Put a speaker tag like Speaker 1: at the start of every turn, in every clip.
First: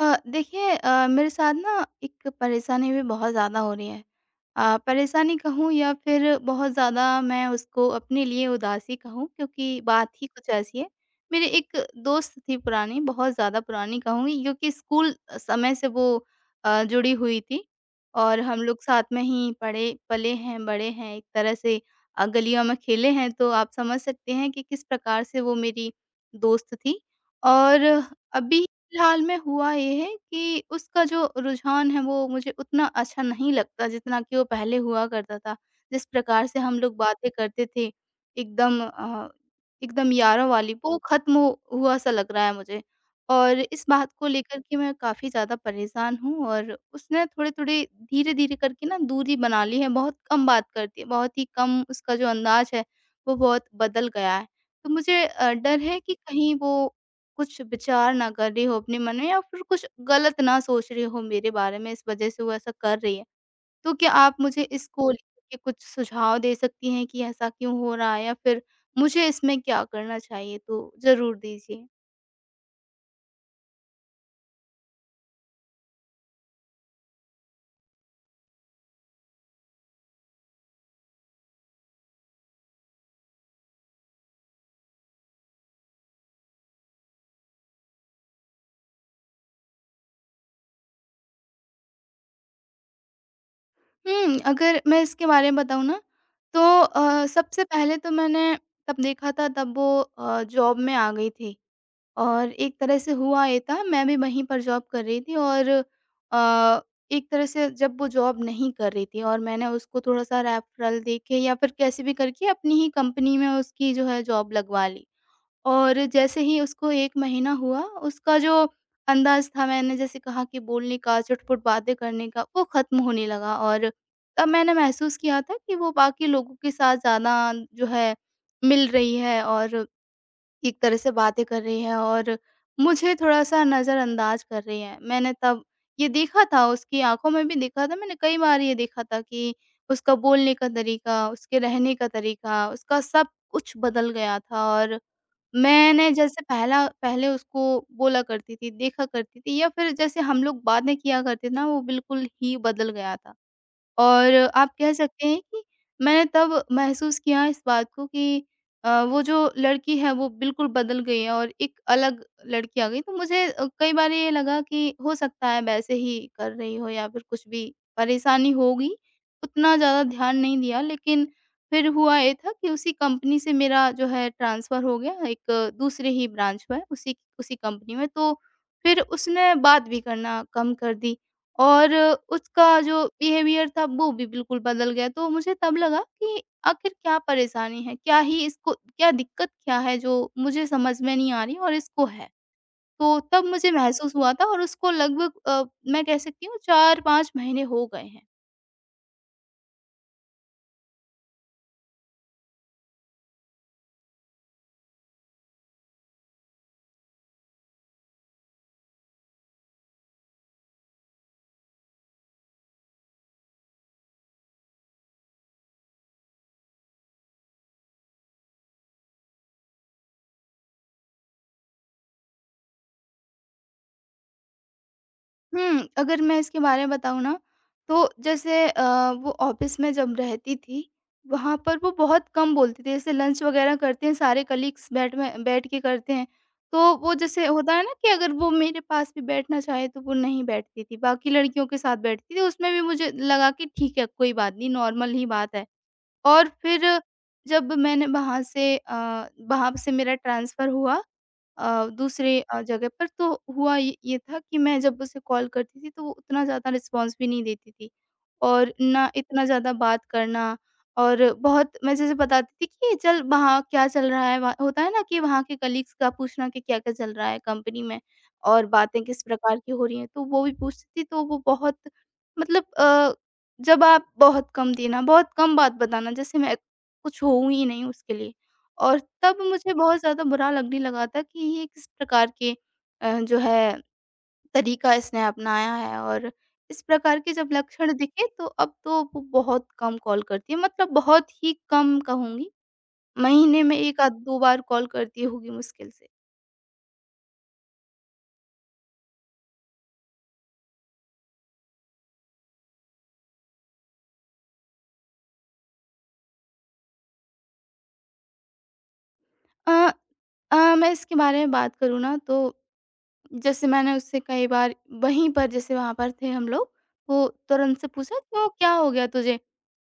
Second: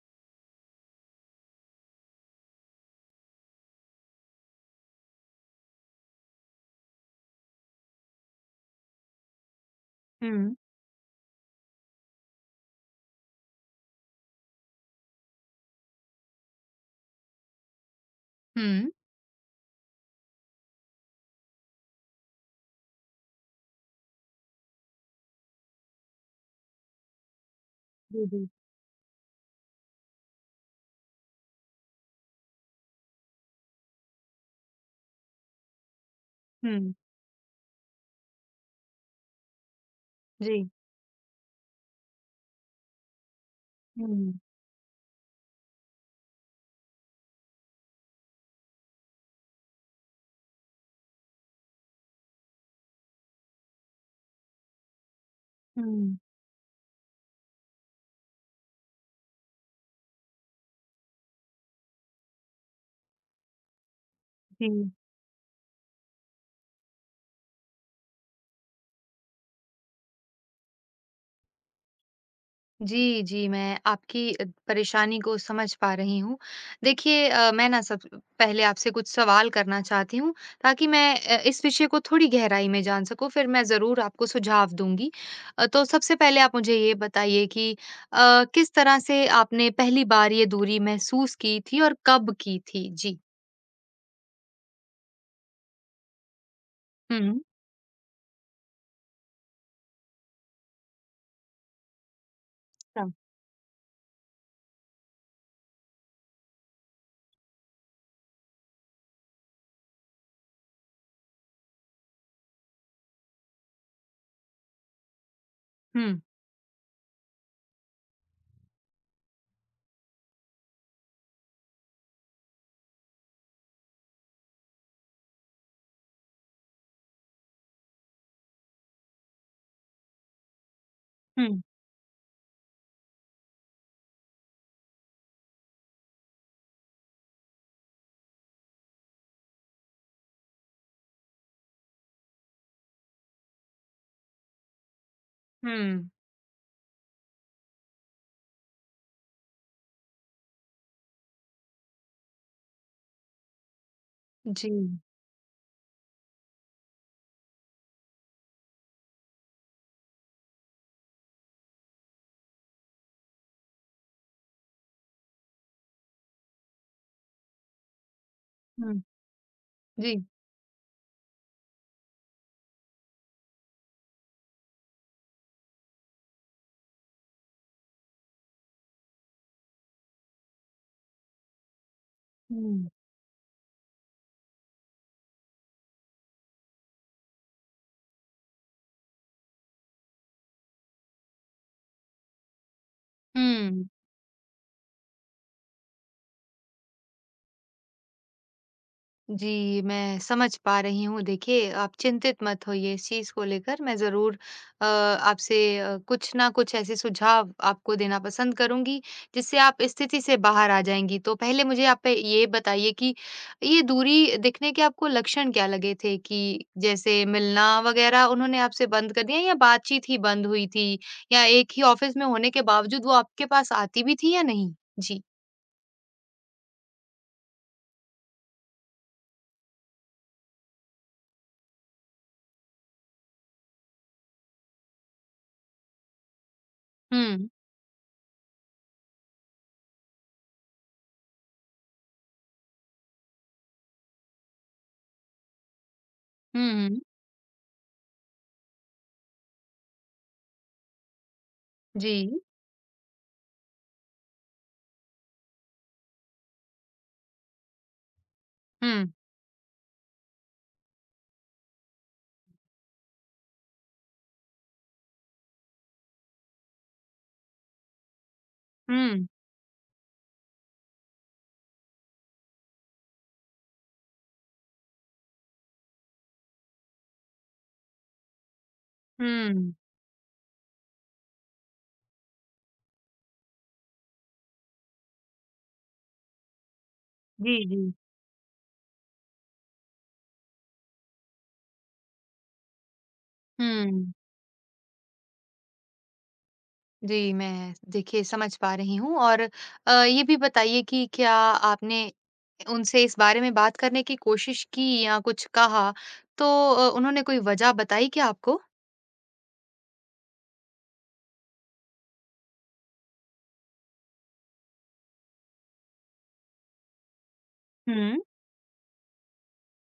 Speaker 1: देखिए, मेरे साथ ना एक परेशानी भी बहुत ज़्यादा हो रही है। परेशानी कहूँ या फिर बहुत ज़्यादा मैं उसको अपने लिए उदासी कहूँ क्योंकि बात ही कुछ
Speaker 2: हुँ।
Speaker 1: ऐसी है। मेरी एक दोस्त थी पुरानी, बहुत ज़्यादा पुरानी कहूँगी क्योंकि स्कूल समय से वो जुड़ी हुई थी और हम लोग
Speaker 2: हुँ।
Speaker 1: साथ में ही पढ़े पले हैं, बड़े हैं, एक तरह से गलियों में खेले हैं, तो आप समझ सकते हैं कि किस प्रकार से वो मेरी दोस्त थी। और
Speaker 2: जी, जी।
Speaker 1: अभी फिलहाल में हुआ ये है कि उसका जो रुझान है वो मुझे उतना अच्छा नहीं लगता जितना कि वो पहले हुआ करता था। जिस प्रकार से हम
Speaker 2: हुँ।
Speaker 1: लोग बातें करते थे, एकदम एकदम यारों
Speaker 2: जी।
Speaker 1: वाली वो ख़त्म हो हुआ सा लग रहा है मुझे। और इस बात को
Speaker 2: हुँ,
Speaker 1: लेकर के मैं काफ़ी ज़्यादा परेशान हूँ और उसने थोड़े-थोड़े धीरे-धीरे करके ना दूरी बना ली है, बहुत कम बात करती है, बहुत ही कम उसका जो अंदाज़ है वो बहुत बदल गया है। तो मुझे डर है कि
Speaker 2: हुँ।
Speaker 1: कहीं वो कुछ विचार ना कर रही हो अपने मन में या फिर कुछ गलत ना सोच रही हो मेरे बारे में, इस वजह से वो ऐसा कर रही है। तो क्या आप मुझे
Speaker 2: जी।
Speaker 1: इसको लेकर के कुछ सुझाव दे सकती हैं कि ऐसा क्यों हो रहा है या फिर मुझे इसमें क्या करना चाहिए? तो ज़रूर दीजिए।
Speaker 2: जी, जी, मैं आपकी परेशानी को समझ पा रही हूँ। देखिए, अ, मैं ना सब पहले आपसे कुछ सवाल करना चाहती हूँ ताकि मैं इस विषय को थोड़ी गहराई में जान सकूँ, फिर मैं ज़रूर आपको सुझाव दूँगी। तो सबसे पहले आप मुझे ये बताइए कि किस तरह से आपने पहली बार ये दूरी महसूस की थी और कब की थी? जी।
Speaker 1: हुँ, अगर मैं इसके बारे में बताऊँ ना, तो
Speaker 2: हुँ।
Speaker 1: सबसे पहले तो मैंने तब देखा था, तब वो जॉब में आ गई थी। और एक तरह
Speaker 2: अच्छा।
Speaker 1: से हुआ ये था, मैं भी वहीं पर जॉब कर रही थी और अ, एक तरह से जब वो जॉब नहीं कर रही थी और मैंने उसको थोड़ा-सा रेफरल दे के या फिर कैसे भी करके अपनी ही कंपनी में उसकी जो है जॉब लगवा ली। और
Speaker 2: हुँ।
Speaker 1: जैसे ही उसको 1 महीना हुआ, उसका जो अंदाज़ था, मैंने जैसे कहा कि बोलने का, चुटपुट बातें करने का, वो ख़त्म होने लगा और तब मैंने महसूस किया था कि वो बाकी लोगों के साथ ज़्यादा जो है मिल रही है और एक तरह से बातें कर
Speaker 2: हुँ।
Speaker 1: रही है और मुझे थोड़ा-सा नज़रअंदाज कर रही है। मैंने तब ये देखा था, उसकी आँखों में भी देखा था, मैंने कई बार ये देखा था कि उसका बोलने का तरीका, उसके रहने का तरीका, उसका सब कुछ बदल गया था और
Speaker 2: हुँ।
Speaker 1: मैंने जैसे पहला पहले उसको बोला करती थी, देखा करती थी या फिर जैसे हम लोग बातें किया करते थे ना, वो बिल्कुल ही बदल गया था। और आप
Speaker 2: जी।
Speaker 1: कह सकते हैं कि मैंने तब महसूस किया इस बात को कि वो जो लड़की है वो बिल्कुल बदल गई है और एक अलग लड़की आ गई। तो मुझे कई बार ये लगा कि हो सकता है वैसे ही कर रही हो या फिर कुछ भी परेशानी होगी।
Speaker 2: हुँ।
Speaker 1: उतना ज़्यादा
Speaker 2: जी।
Speaker 1: ध्यान नहीं दिया, लेकिन फिर हुआ ये था कि उसी कंपनी से मेरा जो है ट्रांसफ़र हो गया एक दूसरे ही ब्रांच में, उसी उसी कंपनी में। तो फिर उसने बात भी करना कम कर दी। और उसका
Speaker 2: हुँ।
Speaker 1: जो बिहेवियर था वो भी बिल्कुल बदल गया। तो मुझे तब लगा कि आखिर क्या परेशानी है? क्या ही इसको, क्या दिक्कत क्या है जो मुझे समझ में नहीं आ रही और इसको है? तो तब मुझे
Speaker 2: हुँ।
Speaker 1: महसूस हुआ था, और उसको लगभग मैं कह सकती हूँ 4-5 महीने हो गए हैं।
Speaker 2: जी, मैं समझ पा रही हूँ। देखिए, आप चिंतित मत होइए इस चीज़ को लेकर। मैं ज़रूर आपसे कुछ ना कुछ ऐसे सुझाव आपको देना पसंद करूँगी, जिससे आप इस स्थिति से बाहर आ जाएँगी। तो पहले मुझे आप ये बताइए कि ये दूरी दिखने के आपको लक्षण क्या लगे थे कि जैसे मिलना वग़ैरह उन्होंने आपसे बंद कर दिया या बातचीत ही बंद हुई थी? या एक ही ऑफ़िस में होने के बावजूद वो आपके पास आती भी थी या नहीं? जी।
Speaker 1: हुँ, अगर मैं इसके बारे में बताऊँ ना, तो जैसे वो ऑफ़िस में जब रहती थी, वहाँ पर वो बहुत कम बोलती थी। जैसे लंच वग़ैरह करते हैं, सारे कलीग्स बैठ में बैठ के करते हैं, तो वो जैसे
Speaker 2: हुँ।
Speaker 1: होता है ना कि अगर वो मेरे पास भी बैठना चाहे, तो वो नहीं बैठती थी। बाकी लड़कियों के साथ बैठती थी, उसमें भी मुझे लगा कि ठीक है, कोई बात नहीं, नॉर्मल ही बात है। और
Speaker 2: हुँ,
Speaker 1: फिर
Speaker 2: हुँ।
Speaker 1: जब मैंने वहाँ से वहाँ से मेरा ट्रांसफ़र हुआ
Speaker 2: जी।
Speaker 1: दूसरे जगह पर, तो हुआ ये था कि मैं जब उसे कॉल करती थी, तो वो उतना ज़्यादा रिस्पॉन्स भी नहीं देती थी और ना
Speaker 2: हुँ।
Speaker 1: इतना ज़्यादा बात करना। और बहुत मैं जैसे बताती थी कि चल वहाँ क्या चल रहा है, वहाँ होता है ना कि वहाँ के कलीग्स का पूछना कि क्या-क्या चल रहा है कंपनी में और बातें किस
Speaker 2: हुँ,
Speaker 1: प्रकार की हो रही हैं, तो वो भी पूछती थी, तो वो बहुत मतलब जब आप बहुत कम देना, बहुत कम बात बताना, जैसे मैं कुछ हूँ ही नहीं उसके लिए। और तब मुझे
Speaker 2: हुँ।
Speaker 1: बहुत ज़्यादा बुरा लगने लगा था कि ये किस प्रकार के जो है तरीका इसने अपनाया है। और इस प्रकार के जब
Speaker 2: जी, जी।
Speaker 1: लक्षण दिखे, तो अब तो वो बहुत कम कॉल करती है, मतलब बहुत ही कम कहूँगी, महीने में 1 आध
Speaker 2: हुँ।
Speaker 1: 2 बार कॉल करती होगी मुश्किल से।
Speaker 2: जी, मैं देखिए समझ पा रही हूँ। और ये भी बताइए कि क्या आपने उनसे इस बारे में बात करने की कोशिश की या कुछ कहा? तो उन्होंने कोई वजह बताई क्या आपको?
Speaker 1: अ मैं इसके बारे में बात करूँ ना, तो जैसे मैंने उससे कई बार वहीं पर, जैसे वहाँ पर थे हम लोग, तो तुरंत से
Speaker 2: हुँ,
Speaker 1: पूछा, "क्यों, क्या हो गया तुझे?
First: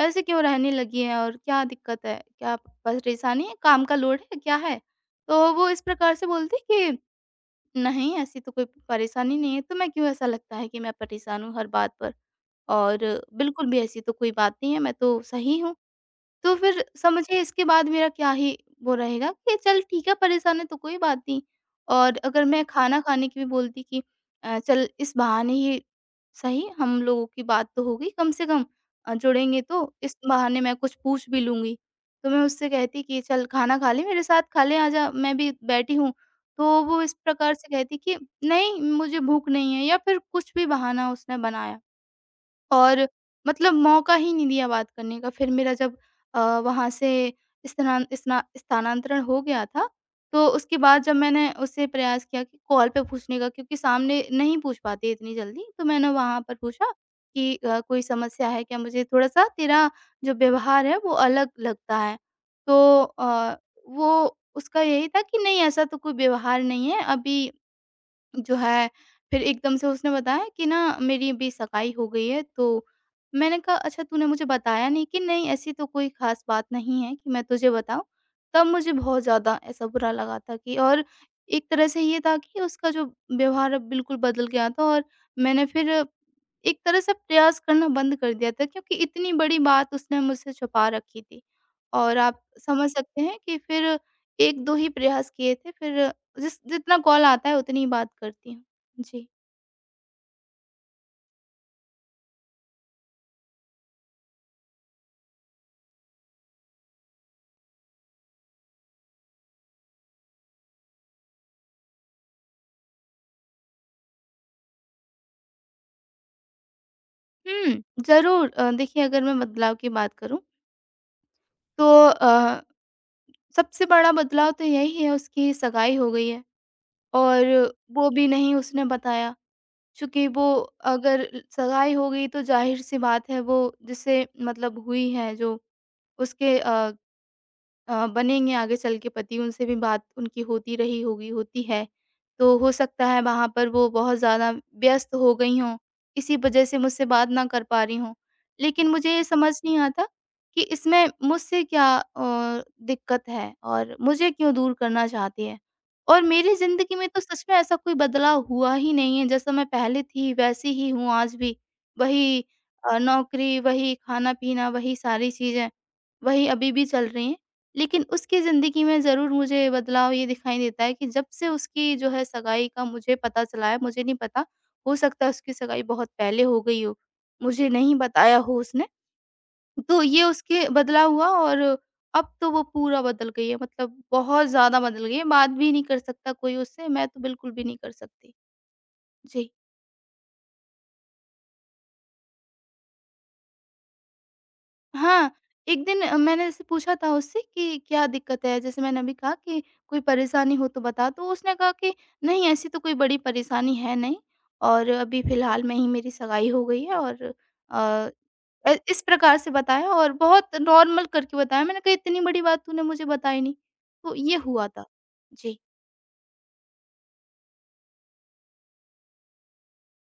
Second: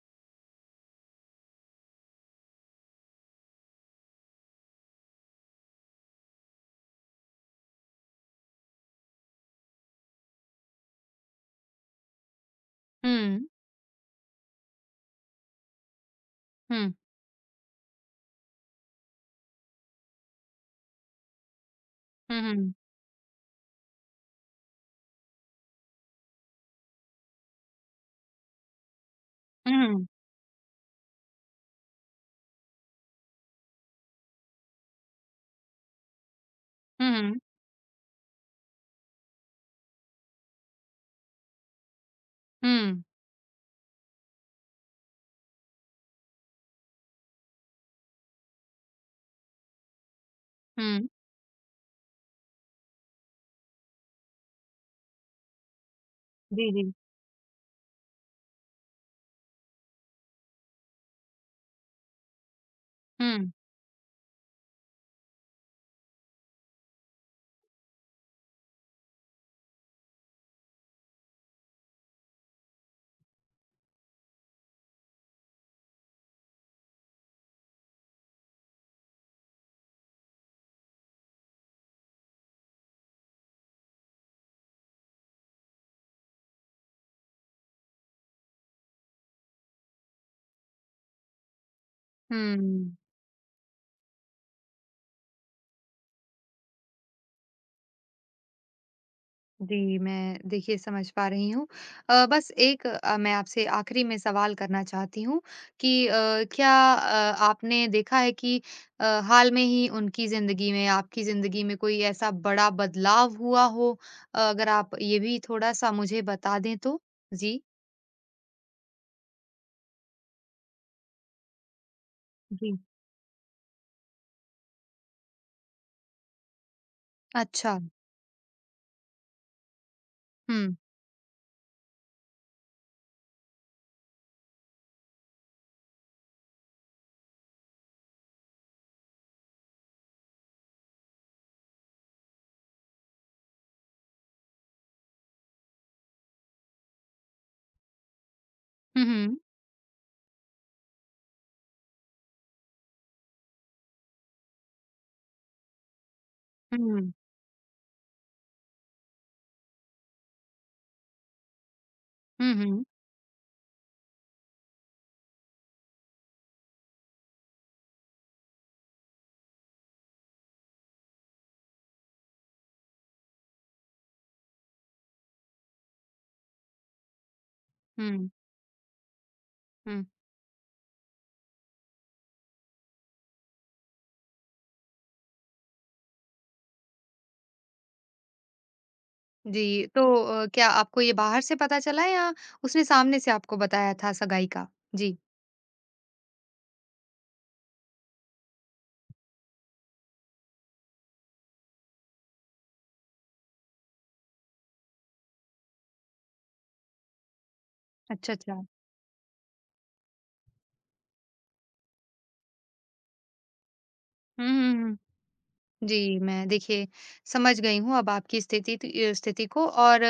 Speaker 1: ऐसे क्यों रहने लगी है और क्या दिक्कत है? क्या परेशानी है? काम का लोड है? क्या है?" तो वो इस प्रकार से बोलती कि, "नहीं, ऐसी तो कोई परेशानी नहीं है, तुम्हें क्यों ऐसा लगता है कि मैं परेशान हूँ हर बात पर? और
Speaker 2: हुँ,
Speaker 1: बिल्कुल भी ऐसी तो कोई बात नहीं है, मैं तो सही हूँ।" तो फिर
Speaker 2: हुँ,
Speaker 1: समझिए इसके बाद मेरा क्या ही वो रहेगा कि चल ठीक है, परेशान है तो कोई बात नहीं। और
Speaker 2: हुँ,
Speaker 1: अगर मैं
Speaker 2: हुँ,
Speaker 1: खाना खाने की भी बोलती कि चल इस बहाने ही सही, हम लोगों की बात तो होगी कम से कम, जुड़ेंगे तो
Speaker 2: हुँ,
Speaker 1: इस बहाने मैं कुछ पूछ भी लूँगी। तो मैं उससे कहती कि चल खाना खा ले, मेरे साथ खा ले, आजा मैं भी बैठी हूँ। तो वो
Speaker 2: हुँ,
Speaker 1: इस
Speaker 2: हुँ,
Speaker 1: प्रकार से कहती कि नहीं मुझे भूख नहीं है, या फिर कुछ भी बहाना उसने बनाया।
Speaker 2: हुँ, हुँ,
Speaker 1: और मतलब मौका ही नहीं दिया बात करने का। फिर मेरा जब वहाँ से स्थानान स्ना स्थानांतरण हो गया था, तो उसके बाद
Speaker 2: हुँ।
Speaker 1: जब मैंने उससे प्रयास किया कि कॉल पे पूछने का, क्योंकि सामने नहीं पूछ पाते इतनी जल्दी, तो मैंने वहाँ पर
Speaker 2: जी,
Speaker 1: पूछा
Speaker 2: जी।
Speaker 1: कि "कोई समस्या है क्या? मुझे थोड़ा-सा तेरा जो व्यवहार है वो अलग लगता है।" तो
Speaker 2: हुँ,
Speaker 1: वो उसका यही था कि "नहीं ऐसा तो कोई व्यवहार नहीं है, अभी" जो है। फिर एकदम से उसने बताया कि ना, मेरी अभी सगाई हो गई है, तो मैंने कहा अच्छा, तूने मुझे बताया नहीं। कि नहीं ऐसी तो कोई खास बात नहीं है कि मैं तुझे बताऊं। तब मुझे बहुत ज्यादा ऐसा बुरा लगा था कि, और एक तरह से ये था कि उसका जो व्यवहार अब बिल्कुल बदल गया था, और मैंने फिर एक तरह से प्रयास करना बंद कर दिया था, क्योंकि इतनी बड़ी बात उसने मुझसे छुपा रखी थी। और आप समझ
Speaker 2: हुँ।
Speaker 1: सकते हैं कि फिर 1-2 ही प्रयास किए थे, फिर जिस जितना कॉल आता है उतनी ही बात करती हूँ। जी।
Speaker 2: जी, मैं देखिए समझ पा रही हूँ। बस एक, मैं आपसे आखिरी में सवाल करना चाहती हूँ कि क्या आपने देखा है कि हाल में ही उनकी ज़िंदगी में, आपकी ज़िंदगी में कोई ऐसा बड़ा बदलाव हुआ हो? अगर आप ये भी थोड़ा-सा मुझे बता दें तो? जी।
Speaker 1: हुँ, ज़रूर। देखिए, अगर मैं बदलाव की बात करूँ तो
Speaker 2: जी।
Speaker 1: सबसे बड़ा बदलाव तो यही है, उसकी सगाई हो गई है और
Speaker 2: अच्छा।
Speaker 1: वो भी नहीं उसने बताया। चूँकि वो,
Speaker 2: हुँ।
Speaker 1: अगर सगाई हो गई तो ज़ाहिर-सी बात है, वो जिससे मतलब हुई है, जो उसके बनेंगे आगे चल के पति, उनसे भी बात उनकी होती रही होगी, होती है। तो हो सकता है वहाँ पर वो बहुत ज़्यादा व्यस्त हो गई हों, इसी वजह से मुझसे बात ना कर पा रही हों। लेकिन
Speaker 2: हुँ,
Speaker 1: मुझे ये
Speaker 2: हुँ।
Speaker 1: समझ नहीं आता कि इसमें मुझसे क्या दिक्कत है और मुझे क्यों दूर करना चाहती हैं। और मेरी
Speaker 2: हुँ,
Speaker 1: ज़िंदगी में
Speaker 2: हुँ।
Speaker 1: तो सच में ऐसा कोई बदलाव हुआ ही नहीं है, जैसा मैं पहले थी वैसी ही हूँ आज भी। वही
Speaker 2: हुँ, हुँ।
Speaker 1: नौकरी, वही खाना-पीना, वही सारी चीज़ें, वही अभी भी चल रही हैं। लेकिन उसकी ज़िंदगी में ज़रूर मुझे बदलाव ये दिखाई देता है कि जब से उसकी जो है सगाई का मुझे पता चला है, मुझे नहीं पता, हो सकता है उसकी सगाई बहुत पहले हो गई हो, मुझे नहीं
Speaker 2: हुँ,
Speaker 1: बताया हो उसने। तो
Speaker 2: हुँ।
Speaker 1: ये उसके बदलाव हुआ। और अब तो वो पूरा बदल गई है, मतलब बहुत ज़्यादा बदल गई है, बात भी नहीं कर सकता कोई उससे, मैं तो बिल्कुल भी नहीं कर सकती। जी।
Speaker 2: जी, तो क्या आपको ये बाहर से पता चला या उसने सामने से आपको बताया था सगाई का? जी।
Speaker 1: हाँ, एक दिन मैंने जैसे पूछा था उससे कि क्या दिक्कत है? जैसे मैंने अभी कहा कि कोई परेशानी हो तो बता। तो उसने कहा कि नहीं ऐसी तो कोई बड़ी परेशानी है नहीं, और अभी फ़िलहाल में ही मेरी सगाई हो गई है और अ,
Speaker 2: अच्छा, अच्छा।
Speaker 1: इस प्रकार से बताया और बहुत नॉर्मल करके बताया। मैंने कहा इतनी बड़ी बात तूने मुझे बताई नहीं। तो ये
Speaker 2: हुँ,
Speaker 1: हुआ
Speaker 2: हुँ,
Speaker 1: था।
Speaker 2: हुँ।
Speaker 1: जी।
Speaker 2: जी, मैं देखिए समझ गई हूँ अब आपकी स्थिति को। और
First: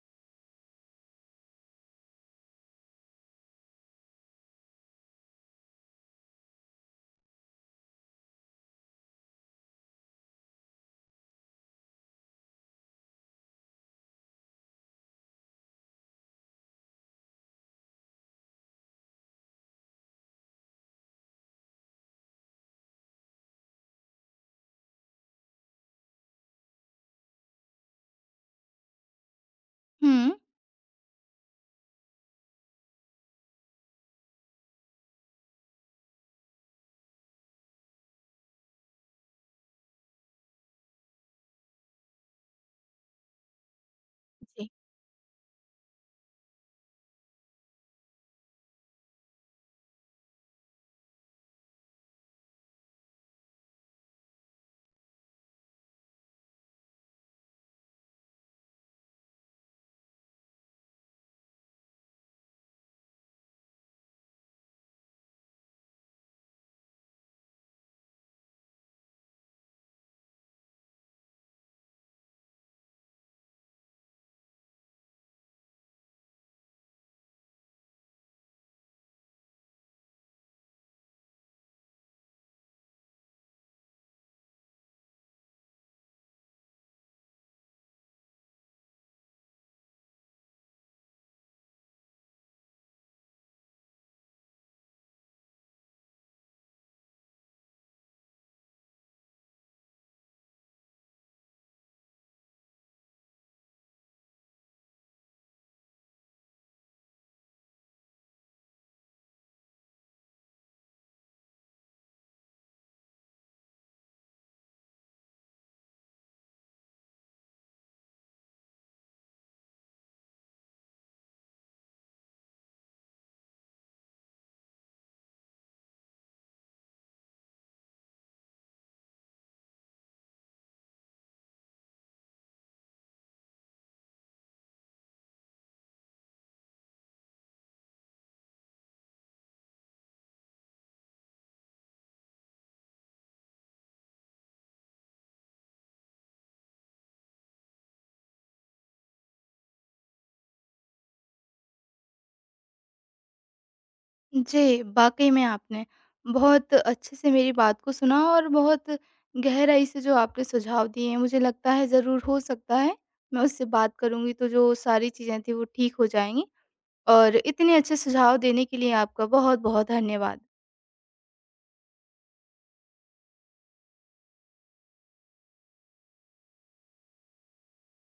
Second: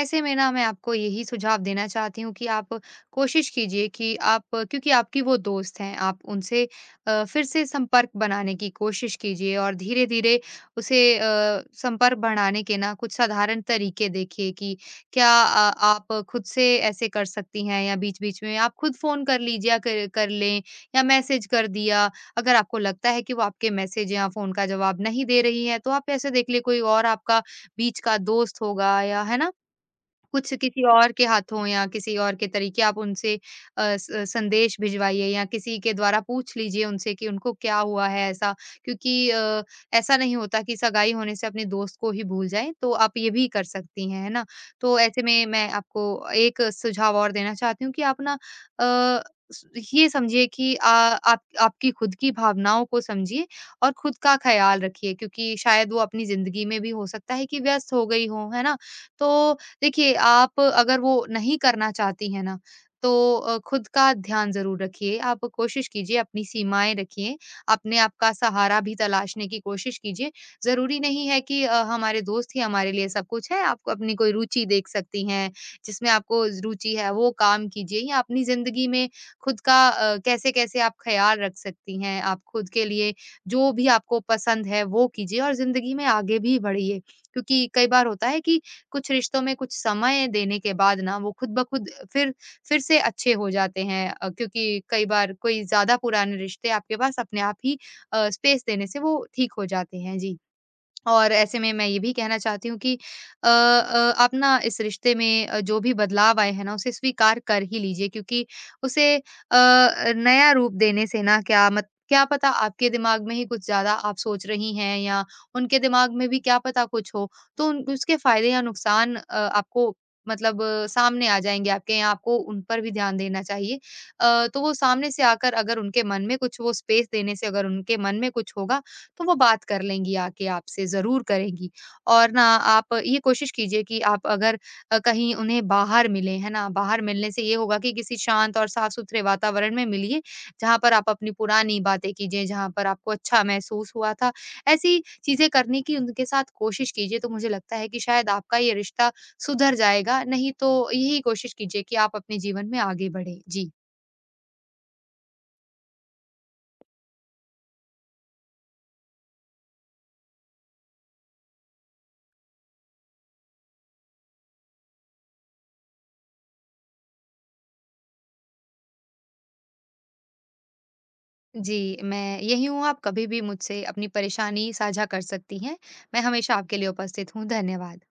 Speaker 2: ऐसे में ना मैं आपको यही सुझाव देना चाहती हूँ कि आप कोशिश कीजिए कि आप, क्योंकि आपकी वो दोस्त हैं, आप उनसे फिर से संपर्क बनाने की कोशिश कीजिए और धीरे-धीरे उसे संपर्क बढ़ाने के ना कुछ साधारण तरीके देखिए कि क्या, आप खुद से ऐसे कर सकती हैं या बीच-बीच में आप खुद फ़ोन कर लीजिए या कर कर लें या मैसेज कर दिया। अगर आपको लगता है कि वो आपके मैसेज या फ़ोन का जवाब नहीं दे रही है, तो आप ऐसे देख लिए कोई और आपका बीच का दोस्त होगा या है ना,
Speaker 1: हुँ।
Speaker 2: कुछ किसी और के हाथों या किसी और के तरीके आप उनसे अ, स संदेश भिजवाइए या किसी के द्वारा पूछ लीजिए उनसे कि उनको क्या हुआ है ऐसा? क्योंकि ऐसा नहीं होता कि सगाई होने से अपने दोस्त को ही भूल जाएँ, तो आप ये भी कर सकती हैं, है ना?
Speaker 1: जी।
Speaker 2: तो ऐसे में मैं आपको एक सुझाव और देना चाहती हूँ कि आप ना, अ, स ये समझिए कि आप, आपकी खुद की भावनाओं को समझिए और खुद का ख़्याल रखिए क्योंकि शायद वो अपनी ज़िंदगी में भी हो सकता है कि व्यस्त हो गई हों, है ना? तो देखिए, आप अगर वो नहीं करना चाहती हैं ना, तो खुद का ध्यान ज़रूर रखिए। आप कोशिश कीजिए, अपनी सीमाएँ रखिए, अपने आप का सहारा भी तलाशने की कोशिश कीजिए। ज़रूरी नहीं है कि हमारे दोस्त ही हमारे लिए सब कुछ है। आपको अपनी कोई रुचि देख सकती हैं, जिसमें आपको रुचि है, वो काम कीजिए या अपनी ज़िंदगी में खुद का, कैसे-कैसे आप ख़्याल रख सकती हैं, आप खुद के लिए जो भी आपको पसंद है, वो कीजिए और ज़िंदगी में आगे भी बढ़िए। क्योंकि कई बार होता है कि कुछ रिश्तों में कुछ समय देने के बाद ना वो खुद ब खुद फिर से अच्छे हो जाते हैं, क्योंकि कई बार कोई ज़्यादा पुराने रिश्ते आपके पास अपने आप ही स्पेस देने से वो ठीक हो जाते हैं। जी। और ऐसे में मैं ये भी कहना चाहती हूँ कि आप ना इस रिश्ते में जो भी बदलाव आए हैं ना उसे स्वीकार कर ही लीजिए क्योंकि उसे नया रूप देने से ना, क्या मत क्या पता आपके दिमाग में ही कुछ ज़्यादा आप सोच रही हैं या उनके दिमाग में भी क्या पता कुछ हो, तो उन उसके फ़ायदे या नुकसान आपको मतलब, सामने आ जाएँगे आपके, या आपको उन पर भी ध्यान देना चाहिए। तो वो सामने से आकर अगर उनके मन में कुछ, वो स्पेस देने से अगर उनके मन में कुछ होगा तो वो बात कर लेंगी, आके आपसे ज़रूर करेंगी। और ना आप ये कोशिश कीजिए कि आप अगर कहीं उन्हें बाहर मिलें, है ना? बाहर मिलने से ये होगा कि किसी शांत और साफ-सुथरे वातावरण में मिलिए, जहाँ पर आप अपनी पुरानी बातें कीजिए, जहाँ पर आपको अच्छा महसूस हुआ था। ऐसी चीज़ें करने की उनके साथ कोशिश कीजिए तो मुझे लगता है कि शायद आपका ये रिश्ता सुधर जाएगा, नहीं तो यही कोशिश कीजिए कि आप अपने जीवन में आगे बढ़ें। जी।
Speaker 1: जी, वाक़ई में आपने बहुत अच्छे से मेरी बात को सुना और बहुत गहराई से जो आपने सुझाव दिए हैं, मुझे लगता है ज़रूर हो सकता है, मैं उससे बात करूँगी तो जो सारी चीज़ें थीं वो ठीक हो जाएँगी, और इतने अच्छे सुझाव देने के लिए आपका बहुत-बहुत धन्यवाद।
Speaker 2: जी, मैं यहीं हूँ, आप कभी भी मुझसे अपनी परेशानी साझा कर सकती हैं। मैं हमेशा आपके लिए उपस्थित हूँ, धन्यवाद।